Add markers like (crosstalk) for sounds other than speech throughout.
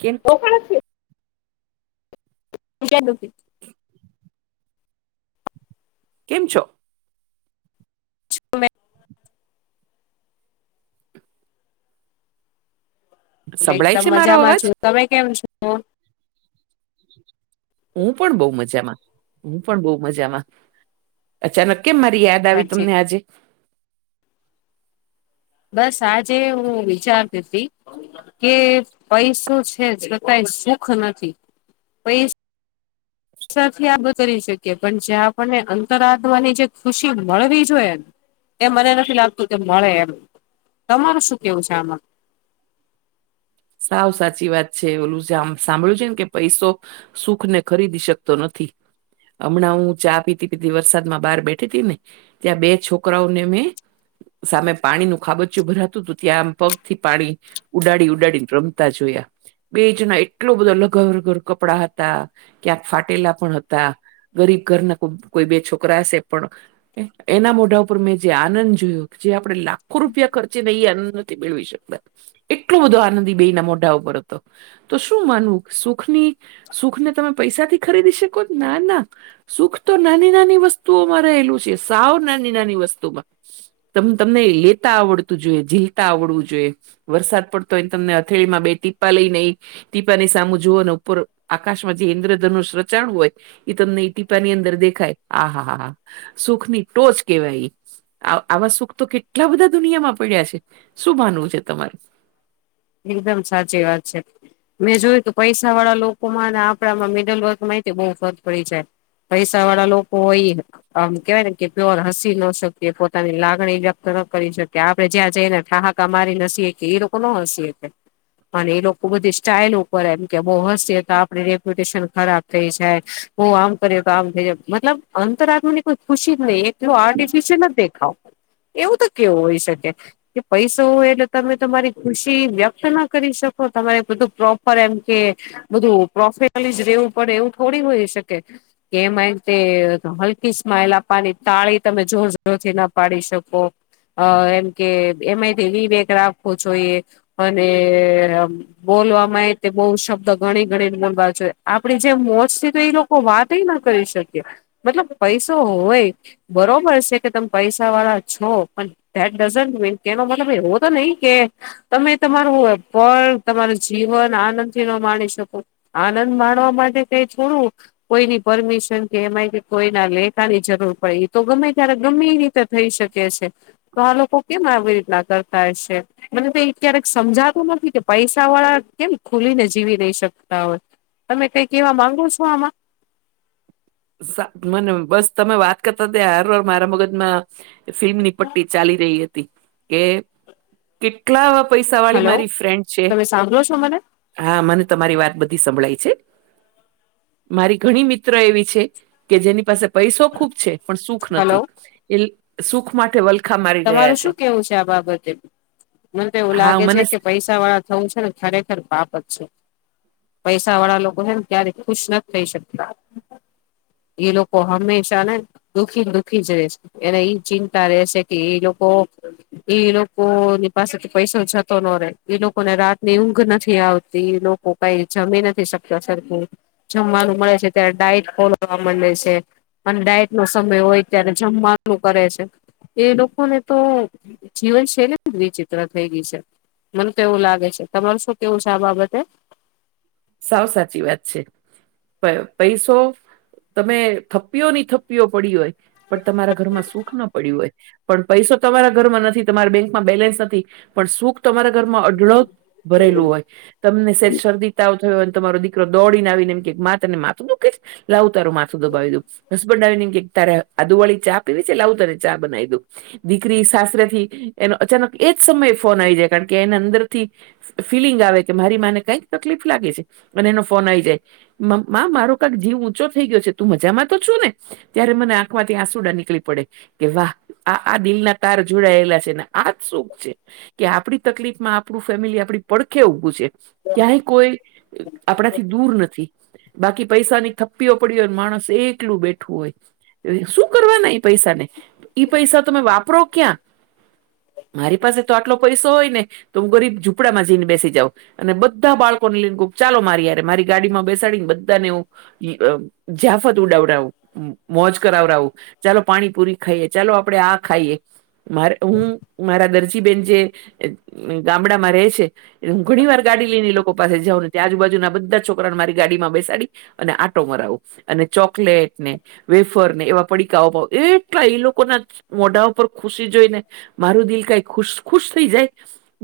કેમ છે (unintelligible) કેમ છો મે હું સંભળાય એકદમ છે મારો મજામાં અવાજ છું તમે કેમ છો હું પણ બહુ મજામાં હું પણ બહુ મજામાં અચાનક કેમ મારી યાદ આવી સાચી તમને આજે બસ આજે હું વિચારતી હતી કે પૈસો છે છતાય સુખ નથી પૈસા પેસા થી આ બ કરી શકીએ પણ જે આપણને અંતર આદવાની જે ખુશી મળવી જોઈએ એ મને નથી લાગતું કે મળે એમ તમારું શું કેવું છે આમાં સાવ સાચી વાત છે ઓલું છે આમ સાંભળ્યું છે ને કે પૈસો સુખ ને ખરીદી શકતો નથી હમણાં હું ચા પીતી પીતી વરસાદ માં બહાર બેઠી હતી ને ત્યા બે છોકરા ઓ ને મે સામે પાણીનું ખાબચું ભરાતું હતું ત્યાં આમ પગ થી પાણી ઉડાડી ઉડાડી રમતા જોયા બેજ ન એટલો બધો લઘરઘર કપડા હતા ક્યાંક ફાટેલા પણ હતા ગરીબ ઘરના કોઈ બે છોકરા હશે પણ એના મોઢા ઉપર મેં જે આનંદ જોયો જે આપડે લાખો રૂપિયા ખર્ચી ને એ આનંદ મેળવી શકતા એટલો બધો આનંદી બે ના મોઢા ઉપર હતો તો શું માનવું સુખ ની સુખ ને તમે પૈસાથી ખરીદી શકો ના ના સુખ તો નાની નાની વસ્તુઓમાં રહેલું છે સાવ નાની નાની વસ્તુમાં ત તમને લેતા આવડતું જોઈએ ઝીલતા આવડવું જોઈએ વરસાદ પડતો હો તમને થેળમાં બે ટીપા લઈ નઈ ટીપાની સામ જોઓ ઉપર આકાશમાં જે ઇન્દ્રધન ન રચાણુ હોય એ તમને ઈ ટીપાની અંદર દેખાય આ હા હા હા સુખ ની ટોચ કેહેવાય આવા સુખ તો કેટલા બધા દુનિયામાં પડ્યા છે શું માનવું છે તમારે એકદમ સાચી વાત છે મેં જોયું ત પૈસા વાળા લોકોમાં અને આપણામાં મિડલ વર્કમાં બહુ ફરક પડી જાય પૈસા વાળા લોકો હોય આમ કેવાય ને કે પ્યોર હસી ન શકીએ પોતાની લાગણી વ્યક્ત ન કરી શકીએ આપડણે જ્યાં જઈને ઠાહ અમારી નસીએ કે એ લોકો ન હસીએ કઈ. પણ એ લોકો બધી સ્ટાઇલ ઉપર એમ કે બહુ હસીએ તો આપડું રેપ્યુટેશન ખરાબ થઈ જાય તો આમ કરએ તો આમ થઈ જાય મતલબ અંતર આત્મ ની કોઈ ખુશી જ નહી એક તો આર્ટિફિશિલ નથ દેખાઓ એવું તો કેવું હોય શકે કે પૈશુ હોય એટલે તમે તમારી ખુશી વ્યક્ ના કરી શકો તમારે બધું પ્રોપર એમ કે બધું પ્રોફેસનલી જ રેવું પડે એવું થોડી હોય શકે. કે એમાં તે હલકી સ્માઈલ આપવાની તાળી તમે જોર જોરથી ના પાડી શકો. અહ એમ કે એમાંથી વિવેક રાખવો જોઈએ અને આમ બોલવામાં એ તે બઉ શબ્દ ગણી ગણીને બોલવા જોઈએ આપે જેમ મોજ થી તો એ લોક કો વાતે ના કરી શકે મતલબ પૈસો હોય બરોબર છે કે તમે પૈસા વાળા છો પણ દેટ ડઝન્ટ મીન કે એનો મતલબ એવો તો નહીં કે તમે તમારું પળ તમારું જીવન આનંદ થી ન માણી શકો. આનંદ માણવા માટે કંઈ થોડુ કોઈની પરમિશન કે એમાંય કોઈના લેહકાની જરૂર પડે તો ગમે ત્યારે ગમે ની તે થઈ શકે છે તો આ લોકો કેમ આવી રીતના કરતા હશે મને તો એ ક્યારેક સમજાતું નથી કે પૈસા વાળા કેમ ખુલીને જીવી નહી શકતા હોય. તમે કઈ કેવા માંગો છો આમાં? સા મને બસ તમે વાત કરતા ત્યા હાર વાર મારા મગજમાં ફિલ્મની પટ્ટી ચાલી રહી હતી કે કેટલા આવા પૈસા વાળી હલો. મારી ફ્રેન્ડ છે તમે સાંભળો છો મને? હા, મને તમારી વાત બધી સંભળાય છે. મારી ઘણી મિત્ર એવી છે કે જેની પાસે પૈસો ખૂબ છે પણ સુખ હલો નથી એ સુખ માટે વલ તમારું શું કેવું છે આ બાબતે? મને તો એવું હા લાગે છે મને કે પૈસા વાળા થવું છે ને ખરેખર પાપ જ છે. પૈસા વાળા લોકો છે ને ક્યારે ખુશ નથ થઇ શકતા. એ લોકો હંમેશા ને દુખી ને દુખી જ રહે છે એને ઈ ચિંતા રહે છે કે એ લોકો ઈ લોકો ની પાસે તો પૈસો જતો નો રે ઈ લોકોને રાત ની ઊંઘ નથી આવતી લો કો કઈ જમી નથી શકતા સરખુ. જમવાનું મળે છે ત્યારે ડાયટ ફોલો કરવા મંડે છે. અને ડાયટ નો સમય હોય ત્યારે જમવાનું કરે છે. એ લોકોને તો જીવનશૈલી જ વિચિત્ર થઈ ગઈ છે. મને તો એવું લાગે છે. તમારો શું કેવું છે, આ બાબતે? સાવ સાચી વાત છે. પ પૈસો તમે થપ્પીયો ની થપ્પીયો પડી હોય પણ તમારા ઘરમાં સુખ ના પડ્યું હોય પણ પૈસો તમારા ઘરમાં નથી તમારી બેંકમાં બેલેન્સ નથી પણ સુખ તમારા ઘરમાં અઢળક ભરેલું હોય તમને શેજ શરદી તાવ થયો અને તમારો દીકરો દોડીને આવીને એમ મા તને માથું દુખાય છે લાવું તારું માથું દબાવી દું બસ બડ ડાઇનિંગ કે તારે અદુવાળી ચા પીવી છે એ લાવ તને ચા બનાઇ દઉં. દીકરી સાસરેથી એનો અચાનક એજ સમયે ફોન આવી જાય કારણ કે એને અંદરથી ફિલિંગ આવે કે મારી માને કઈક તકલીફ લાગે છે અને એનો ફોન આઈ જાય માં મારો કાક જીવ ઊંચો થઈ ગયો છે. તું મજામાં તો છું ને? ત્યારે મને આંખમાંથી આંસુડા નીકળી પડે કે વાહ આ આ દિલના તાર જોડાયેલા છેને, આ જ શોખ છે. કે આપડી તકલીફ માં આપણું ફેમિલી આપડી પડખે ઉભુ છે. ક્યાંય કોઈ આપણાથી દૂર નથી. બાકી પૈસા ની થપ્પીઓ પડી હોય માણસ એકલું બેઠું હોય. શું કરવાના એ પૈસા ને ઈ પૈસા તમે વાપરો ક્યા મારી પાસે તો આટલો પૈસો હોય ને તો હુ, ગરીબ ઝૂપડામાં જઈને બેસી જાઉં અને બધુ બધા બાળકો ને લયને ગુપ ચાલો મારી ય મારી ગાડીમાં બેસાડી ને બધાનેવુ જયાફત ઉડાવડાવુ. મોજ કરાવડાવું ચાલો પાણીપુરી ખાઈએ ચાલો આપડે આ ખાઈએ મારે હું મારા દરજીબેન જે ગામડામાં રહે છે, એટલે હું ઘણી વાર ગાડી ની લોકો પાસે જઉ, ને્યા આજુબાજુના બધા છોકરાને મારી ગાડીમાં બેસાડી અને આટો મરાવું અને ચોકલેટ ને વેફર ને એવા પડીકાઓ ભાવ એટલા એ લોકોના મોઢા પર ખુશી જોઈને. મારું દિલ કઈ ખુશ ખુશ થઈ જાય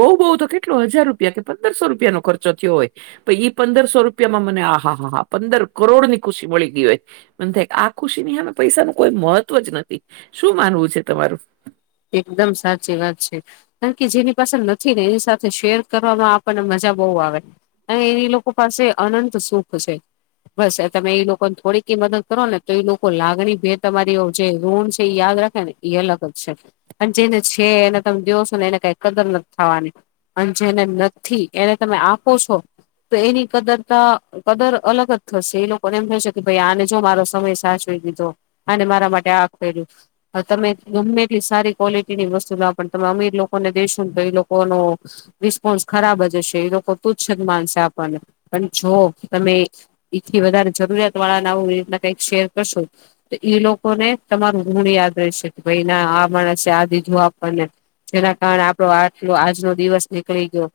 બહુ બહુ તો કેટલો હજાર રૂપિયા કે પંદરસો રૂપિયા રૂપિયા નો ખર્ચો થયો હોય. પ ઈ પંદરસો રૂપિયામાં મને આ હા હા હા પંદર કરોડ ની ખુશી મળી ગઈ હોય. મને થાય આ ખુશી ની આ પૈસા ન કોઈ મહત્વ જ નથી શું માનવું છે, તમારુ એકદમ સાચી વાત છે. કારણ કે જેની પાસેળ નથી ને એની સાથે શેર કરવામાં આપણને મજા બહુ આવે અને એની લોકો પાસે અનત સુખ છે. બસ તમે ઈ લોકોને થોડીક મદદ કરો ને તો એઈ લોકો લાગણી ભે તમારી જે ઋણ છેએ, યાદ રાખે ને એ અલગ જ છે અને જેને છે, એને તમે દવ છો, ને એને કઈ કદર નથી થવાની. અને જેને નથી, એને તમે આપો છો. તો એની કદરતા કદર અલગ જ થશે એ લોકોને એમ થશે કે ભાઈ આને જો મારો સમય સાચ ધો અને મારા માટે આગ કર્યું તમે ગમે તે સારી ક્વોલિટી ની વસ્તુ ના પણ તમે અમીર લોકોને દઈેશો ને તો એ લોકોનો રિસ્પોન્સ ખરાબ જ હશે એ લોકો તુચ્છ જ માનશે આપણને પણ જો તમે એથી વધારે જરૂરિયાત વાળા નાું એીના કઈક શેર કરશો તો એ લોકો ને તમારુ ગુણ યાદ રહેશે કે ભાઈ ના આ માણસ દીધું આપણને જેના કારણે આપડો આટલો આજનો દિવસ નીકળી ગયો.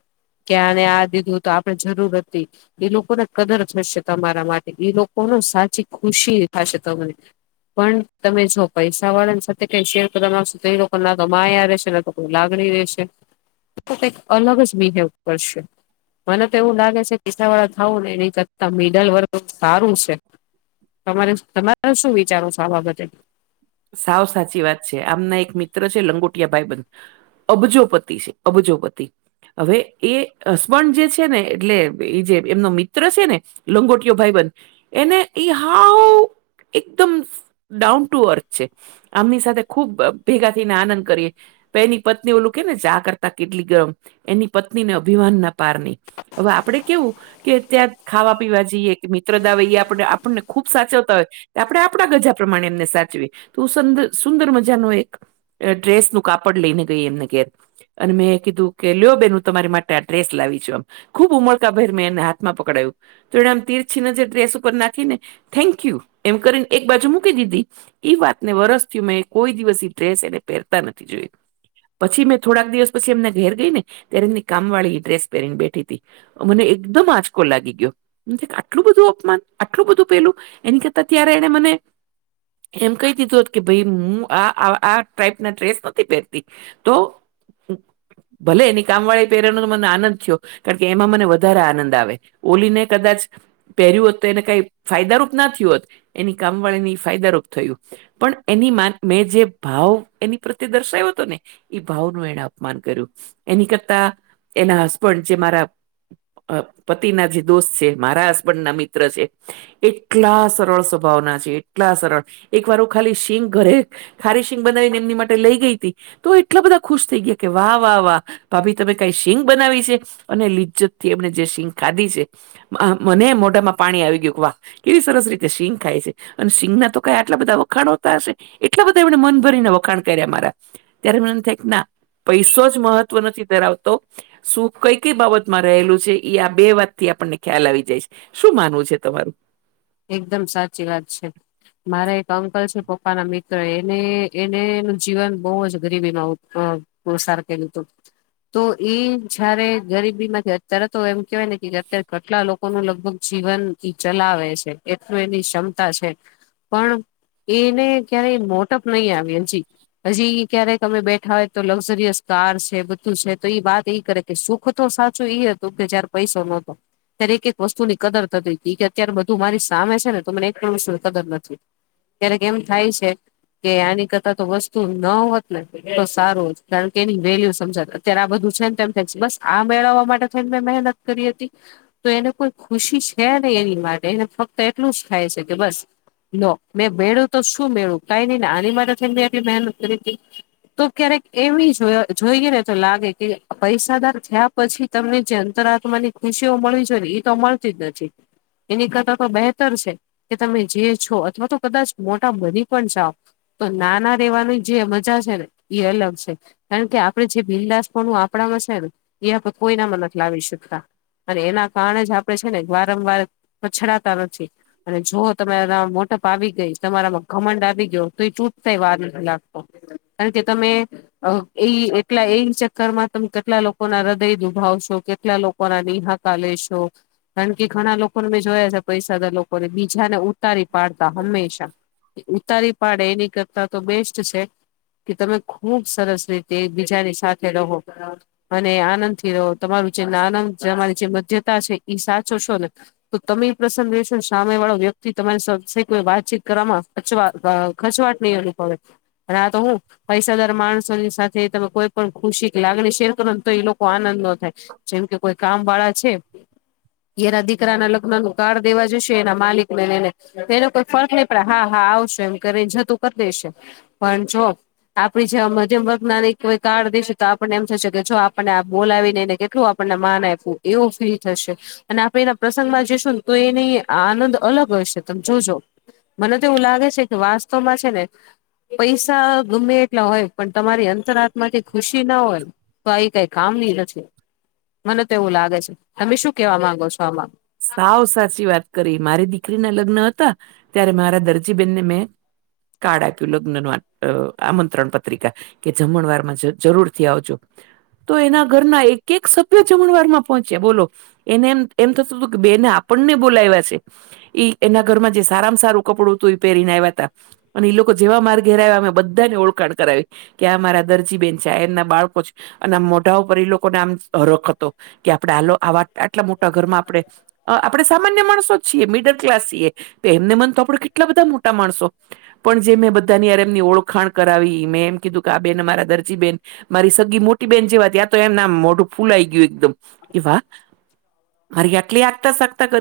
કે આને આ દીધું તો આપડણે જરૂર હતી. એ લોકોને કદર થશે તમારા માટે એ લોકોને સાચી ખુશી થશે તને પણ તમે જો પૈસા વાળા સાથે કઈ શેર કરો તમા સુ ના તો માયા રહેશે ના તો કોઈ લાગણી રહેશે. કઈક અલગ જ બિહેવ કરશે મને તો એવું લાગે છે પીસાાવાળા થાવું ને એની કરતા મિડલ વર્ગ સારુ છે. તમારે તમારે શું વિચારુ છો, આ બાબતે સાવ સાચી વાત છે આમના એક મિત્ર છે, લંગુટિયા ભાઈબન અબજોપતિ છે, અબજોપતિ હવે એ હસબન્ડ જે છેને, એટલે એ જે એમનો મિત્ર છેને. લંગોટીયો ભાઈબન એને ઈ હાઉ એકદમ ડાઉન ટુ અર્થ આમની સાથે ખુબ ભેગા થઈને આનંદ કરીએ પ એની પત્ની ઓલું કે ને ચા કરતા કેટલી ગરમ એની પત્નીને અભિમાન ના પારની હવે આપડે કેવું. કે ત્યાં ખાવા પીવા જઈએ કે મિત્ર દ આવે એ આપ આપણને ખુબ સાચવતા હોય આપણે આપણા ગજા પ્રમાણે એમને સાચવી તો સુંદર સુદંર મજાનો એક એ ડ્રેસ નું કાપડ લઈને ગઈ એમને ઘેર અને મેં કીધું કે લ્યો બેેન હું તમારી માટે આ ડ્રેસ લાવી છું એમ. ખુબ ઉમળકા ભેર મેં એને હાથમાં પકડાયું તો આમ તીરછી નજર ડ્રેસ ઉપર નાખીને થેન્કયુ એમ કરીને એક બાજુ મૂકી દીધી એ વાતને વરસ થીયું મેં કોઈ દિવસ ઈ ડ્રેસ એને પહેરતા નથી જોયું. પછી મેં થોડા દિવસ પછી એમને ઘેર ગઈ ને ત્યારે એમની કામ વાળી એ ડ્રેસ પેરીં ને બેઠી તી. અ મને એકદમ આંચકો લાગી ગયો. એનથી આટલું બધું અપમાન આટલું બધું પેલું એની કરતા ત્યારે એને મને એમ કહી દીધું હોત કે ભાઈ હું આ આ આ ટાઈપ ના ડ્રેસ નથી પહેરતી તો ભલે એની કામ વાળી પેરનો મને આનંદ થયો કારણ કે એમાં મને વધારે આનંદ આવે. ઓલી ને કદાચ પહેર્યું હોત તો એને કઈ ફાયદારૂપ ના થીવ હોત એની કામ વાળી ની ફાયદારૂપ થયું પણ એની મા મેં જે ભાવ એની પ્રત્યે દર્શાયો તો ને એ ભાવનું એને અપમાન કર્યું એની કરતા એના હસબન્ડ જે મારા અ પતિ ના જે દોસ્ત છે મારા હસબન્ડ ના મિત્ર છે. એટલા સરળ સ્વભાવના છે એટલા સરળ એક વાર હુ ખાલી સીગ ઘરે. ખારીશિંગ બનાવીને એમની માટે લઈ ગઈ હતી તો એટલા બધા ખુશ થઈ ગયા કે વાહ વાહ વાહ. ભાભી તમે કઈ સીગ બનાવી છે અને લિજ્જત થી એમને જે સીગ ખાધી છે. મ મને મોઢામાં પાણી આવી ગયું કે વાહ કેવી સરસ રીતે શિંગ ખાય છે અને શિંગ ના તો કાઈ. એટલા બધા વખાણોતા હશે એટલા બધા એમને મન ભરીને વખાણ કર્યા મારા ત્યારે મને એમ થાય કે ના. પૈસો જ મહત્વ નથી ધરાવતો શું કઈ કઈ બાબતમાં રહેલું છે એ આ બે વાત થી આપણને ખ્યાલ આવી જાય છે. શું માનવું છે તમારું એકદમ સાચી વાત છે. મારા એક અંકલ છે પપ્પા ના મિત્ર એને એને એનું જીવન બહુ જ ગરીબીમાં. પ્રોશાર કર્યુ તુ. તો એ જારે ગરીબી માંથી અત્યારે તો એમ કેવાય ને કે અત્યારે કેટલા લોક લોકો નુ લગભગ જીવન ઈ ચલાવે છે એટલું એની ક્ષમતા છે પણ એને ક્યારેય મોટપ નહી આવે હેજી. હજી ક્યારેક અમે બેઠા હોય તો લક્ઝરિયસ કાર છે બધું છે તો એ વાત એઈ કરે કે સુખ તો સાચું ઈ હતું કે જયારે પૈસો નોતો. ત્યારે એક એક વસ્તુ ની કદર થતી ઈ કે અત્યારે બધું મારી સામે છે ને તો મને એક પણ વસ્તુની કદર નથી. ક્યારેક એવું થાય છે. કે આની કરતા તો વસ્તુ ન હોત ને એ તો સારો હોત કારણ કે એની વેલ્યુ સમજાત અત્યારે આ બધું છે ને તેમ થ બસ આ મેળવવા માટે થઈને મેં મહેનત કરી હતી. તો એને કોઈ ખુશી છે ને એની માટે એને ફક્ત એટલું જ થાય છે કે બસ લો મેં મેળવું તો શું મેળવ કઈ નઈ ને આની માટે થી મેં એટલી મહેનત કરી હતી. તો ક્યારેક એવી જો જોઈએ ને તો લાગે કે પૈસાદાર થયા પછી તમને જે અંતર આત્માની ખુશીઓ મળવી જોઈ ને એ તો મળતી જ નથી. એની કરતા તો બેહેતર છે કે તમે જે છો અથવા તો કદાચ મોટા બની પણ જાઓ તો નાના રેવાની જે મજા છે ને ઈ અલગ છે. કારણ કે આપડણે જે બિરલાસપનું આપણામાં છે ને એ આપણે કોઈનામાં નથી લાવી શકતા અને એના કારણે જ આપડે છે ને વારંવાર પછડાતા નથી. અને જો તમારા મોટપ આવી ગઈ, તમારામાં ઘમંડ આવી ગયો તો એ ચૂટ થાય વાર નથી લાગતો. કારણ કે તમે અ એય એટલે એય ચક્કર માં તમે કેટલા લોકો ના હૃદય દુભાવશો, કેટલા લોકો લોકો ના નિહાકા લેેશો કારણ કે ઘણા લોકો મે જોયા છે પૈસાદાર લોકોને બીજા ને ઉતારી પાડતા હંમેશા ઉતારી પાડે એની કરતા તો બેસ્ટ છે કે તમે ખુબ સરસ રીતે બીજાની સાથે રહો. અને આનંદ થી રહો. તમારું જે નાન, તમારી જે મધ્યતા છે ઈ સાચવસો ને. તો તમે એ પ્રસન્ન રહેશો સામે વાળો વ્યક્તિ તમારી કો વાતચીત કરવામાં અચવા અ ખચવાટ નય અનુભવે પણ આ તો હું પૈસાદાર માણસોની સાથે તમે કોઈ પણ ખુશી કે લાગણી શેર કરો ને તો એ લોકો આનંદ ન થાય. જેમ કે કોઈ કામ વાળા છે એના દીકરા ના લગ લગ્ન નું કાર્ડ દેવા જશે એના માલિકને લય ને એનો કોઈ ફર્ક નય પડે હા હા આવસે એમ કરી ને જતું કરી દેશે પણ જો આપડી જેવા મધ્યમ વર્ગ ના કોઈ કાર્ડ દેશે તો આપણને એમ થશે કે જો આપણને બોલાવીને કેટલું આપ આપણ ને માન આયપૂ એવ ફીલ થશે અને આપડે એના પ્રસંગમાં જસુ ને તો એની આનંદ અલગ હશે તમે જોજો. મને તો એવું લાગે છે કે વાસ્તવમાં છે ને પૈસા ગમે એટલા હોય પણ તમારી અંતર આત્મા થી ખુશી ન હોય તો આ કાઈ કામની નથી મને તો એવું લાગે છે, તમે શું કેવા માંગો છો આમા. સાવ સાચી વાત કરી. મારી દીકરીના લગ્ન હતા ત્યારે મારા દરજીબેનને મેં કાડ આપ્યું લગ્ન નું આમંત્રણ પત્રિકા કે જમણવાર માં જરૂરથી આવજો. તો એના ઘરના એક એક સભ્ય જમણવારમાં પહોંચે બોલો એનેમ એમ થતું તું થતું તું કે બેને આપણને બોલાવ્યા છે. ઈ એના ઘરમાં જે સારામાં સારું કપડું હતું એ પહેરીને આયવાતા. અને ઈ લોકો જેવા મારા ઘેરે આયવા અમે બધાને ઓળખાણ કરાવી. કે આ મારા દરજીબેન છે આ એમના બાળકો છે. અને આમ મોઢા ઉપર એ લોકોને આમ હરખ હતો કે આપડે આલો આવા આટલા મોટા ઘરમાં આપડે અ આપણે સામાન સામાન્ય માણસો જ છીએ, મિડલ ક્લાસ છીએ તો એમને મન તો આપડે કેટલા બધા મોટા માણસો પણ જે મેં બધાની હારે એમની ઓળખાણ કરાવી, મેં એમ કીધું કે આ બેન અમારા દરજીબેેન મારી સગી મોટી બેહેન જેવા ત્યાં તો એમ ના આમ મોઢું ફૂલાઈ ગયું એકદમ એ વાહ મારી આટલી આગતાશાગતા કરી.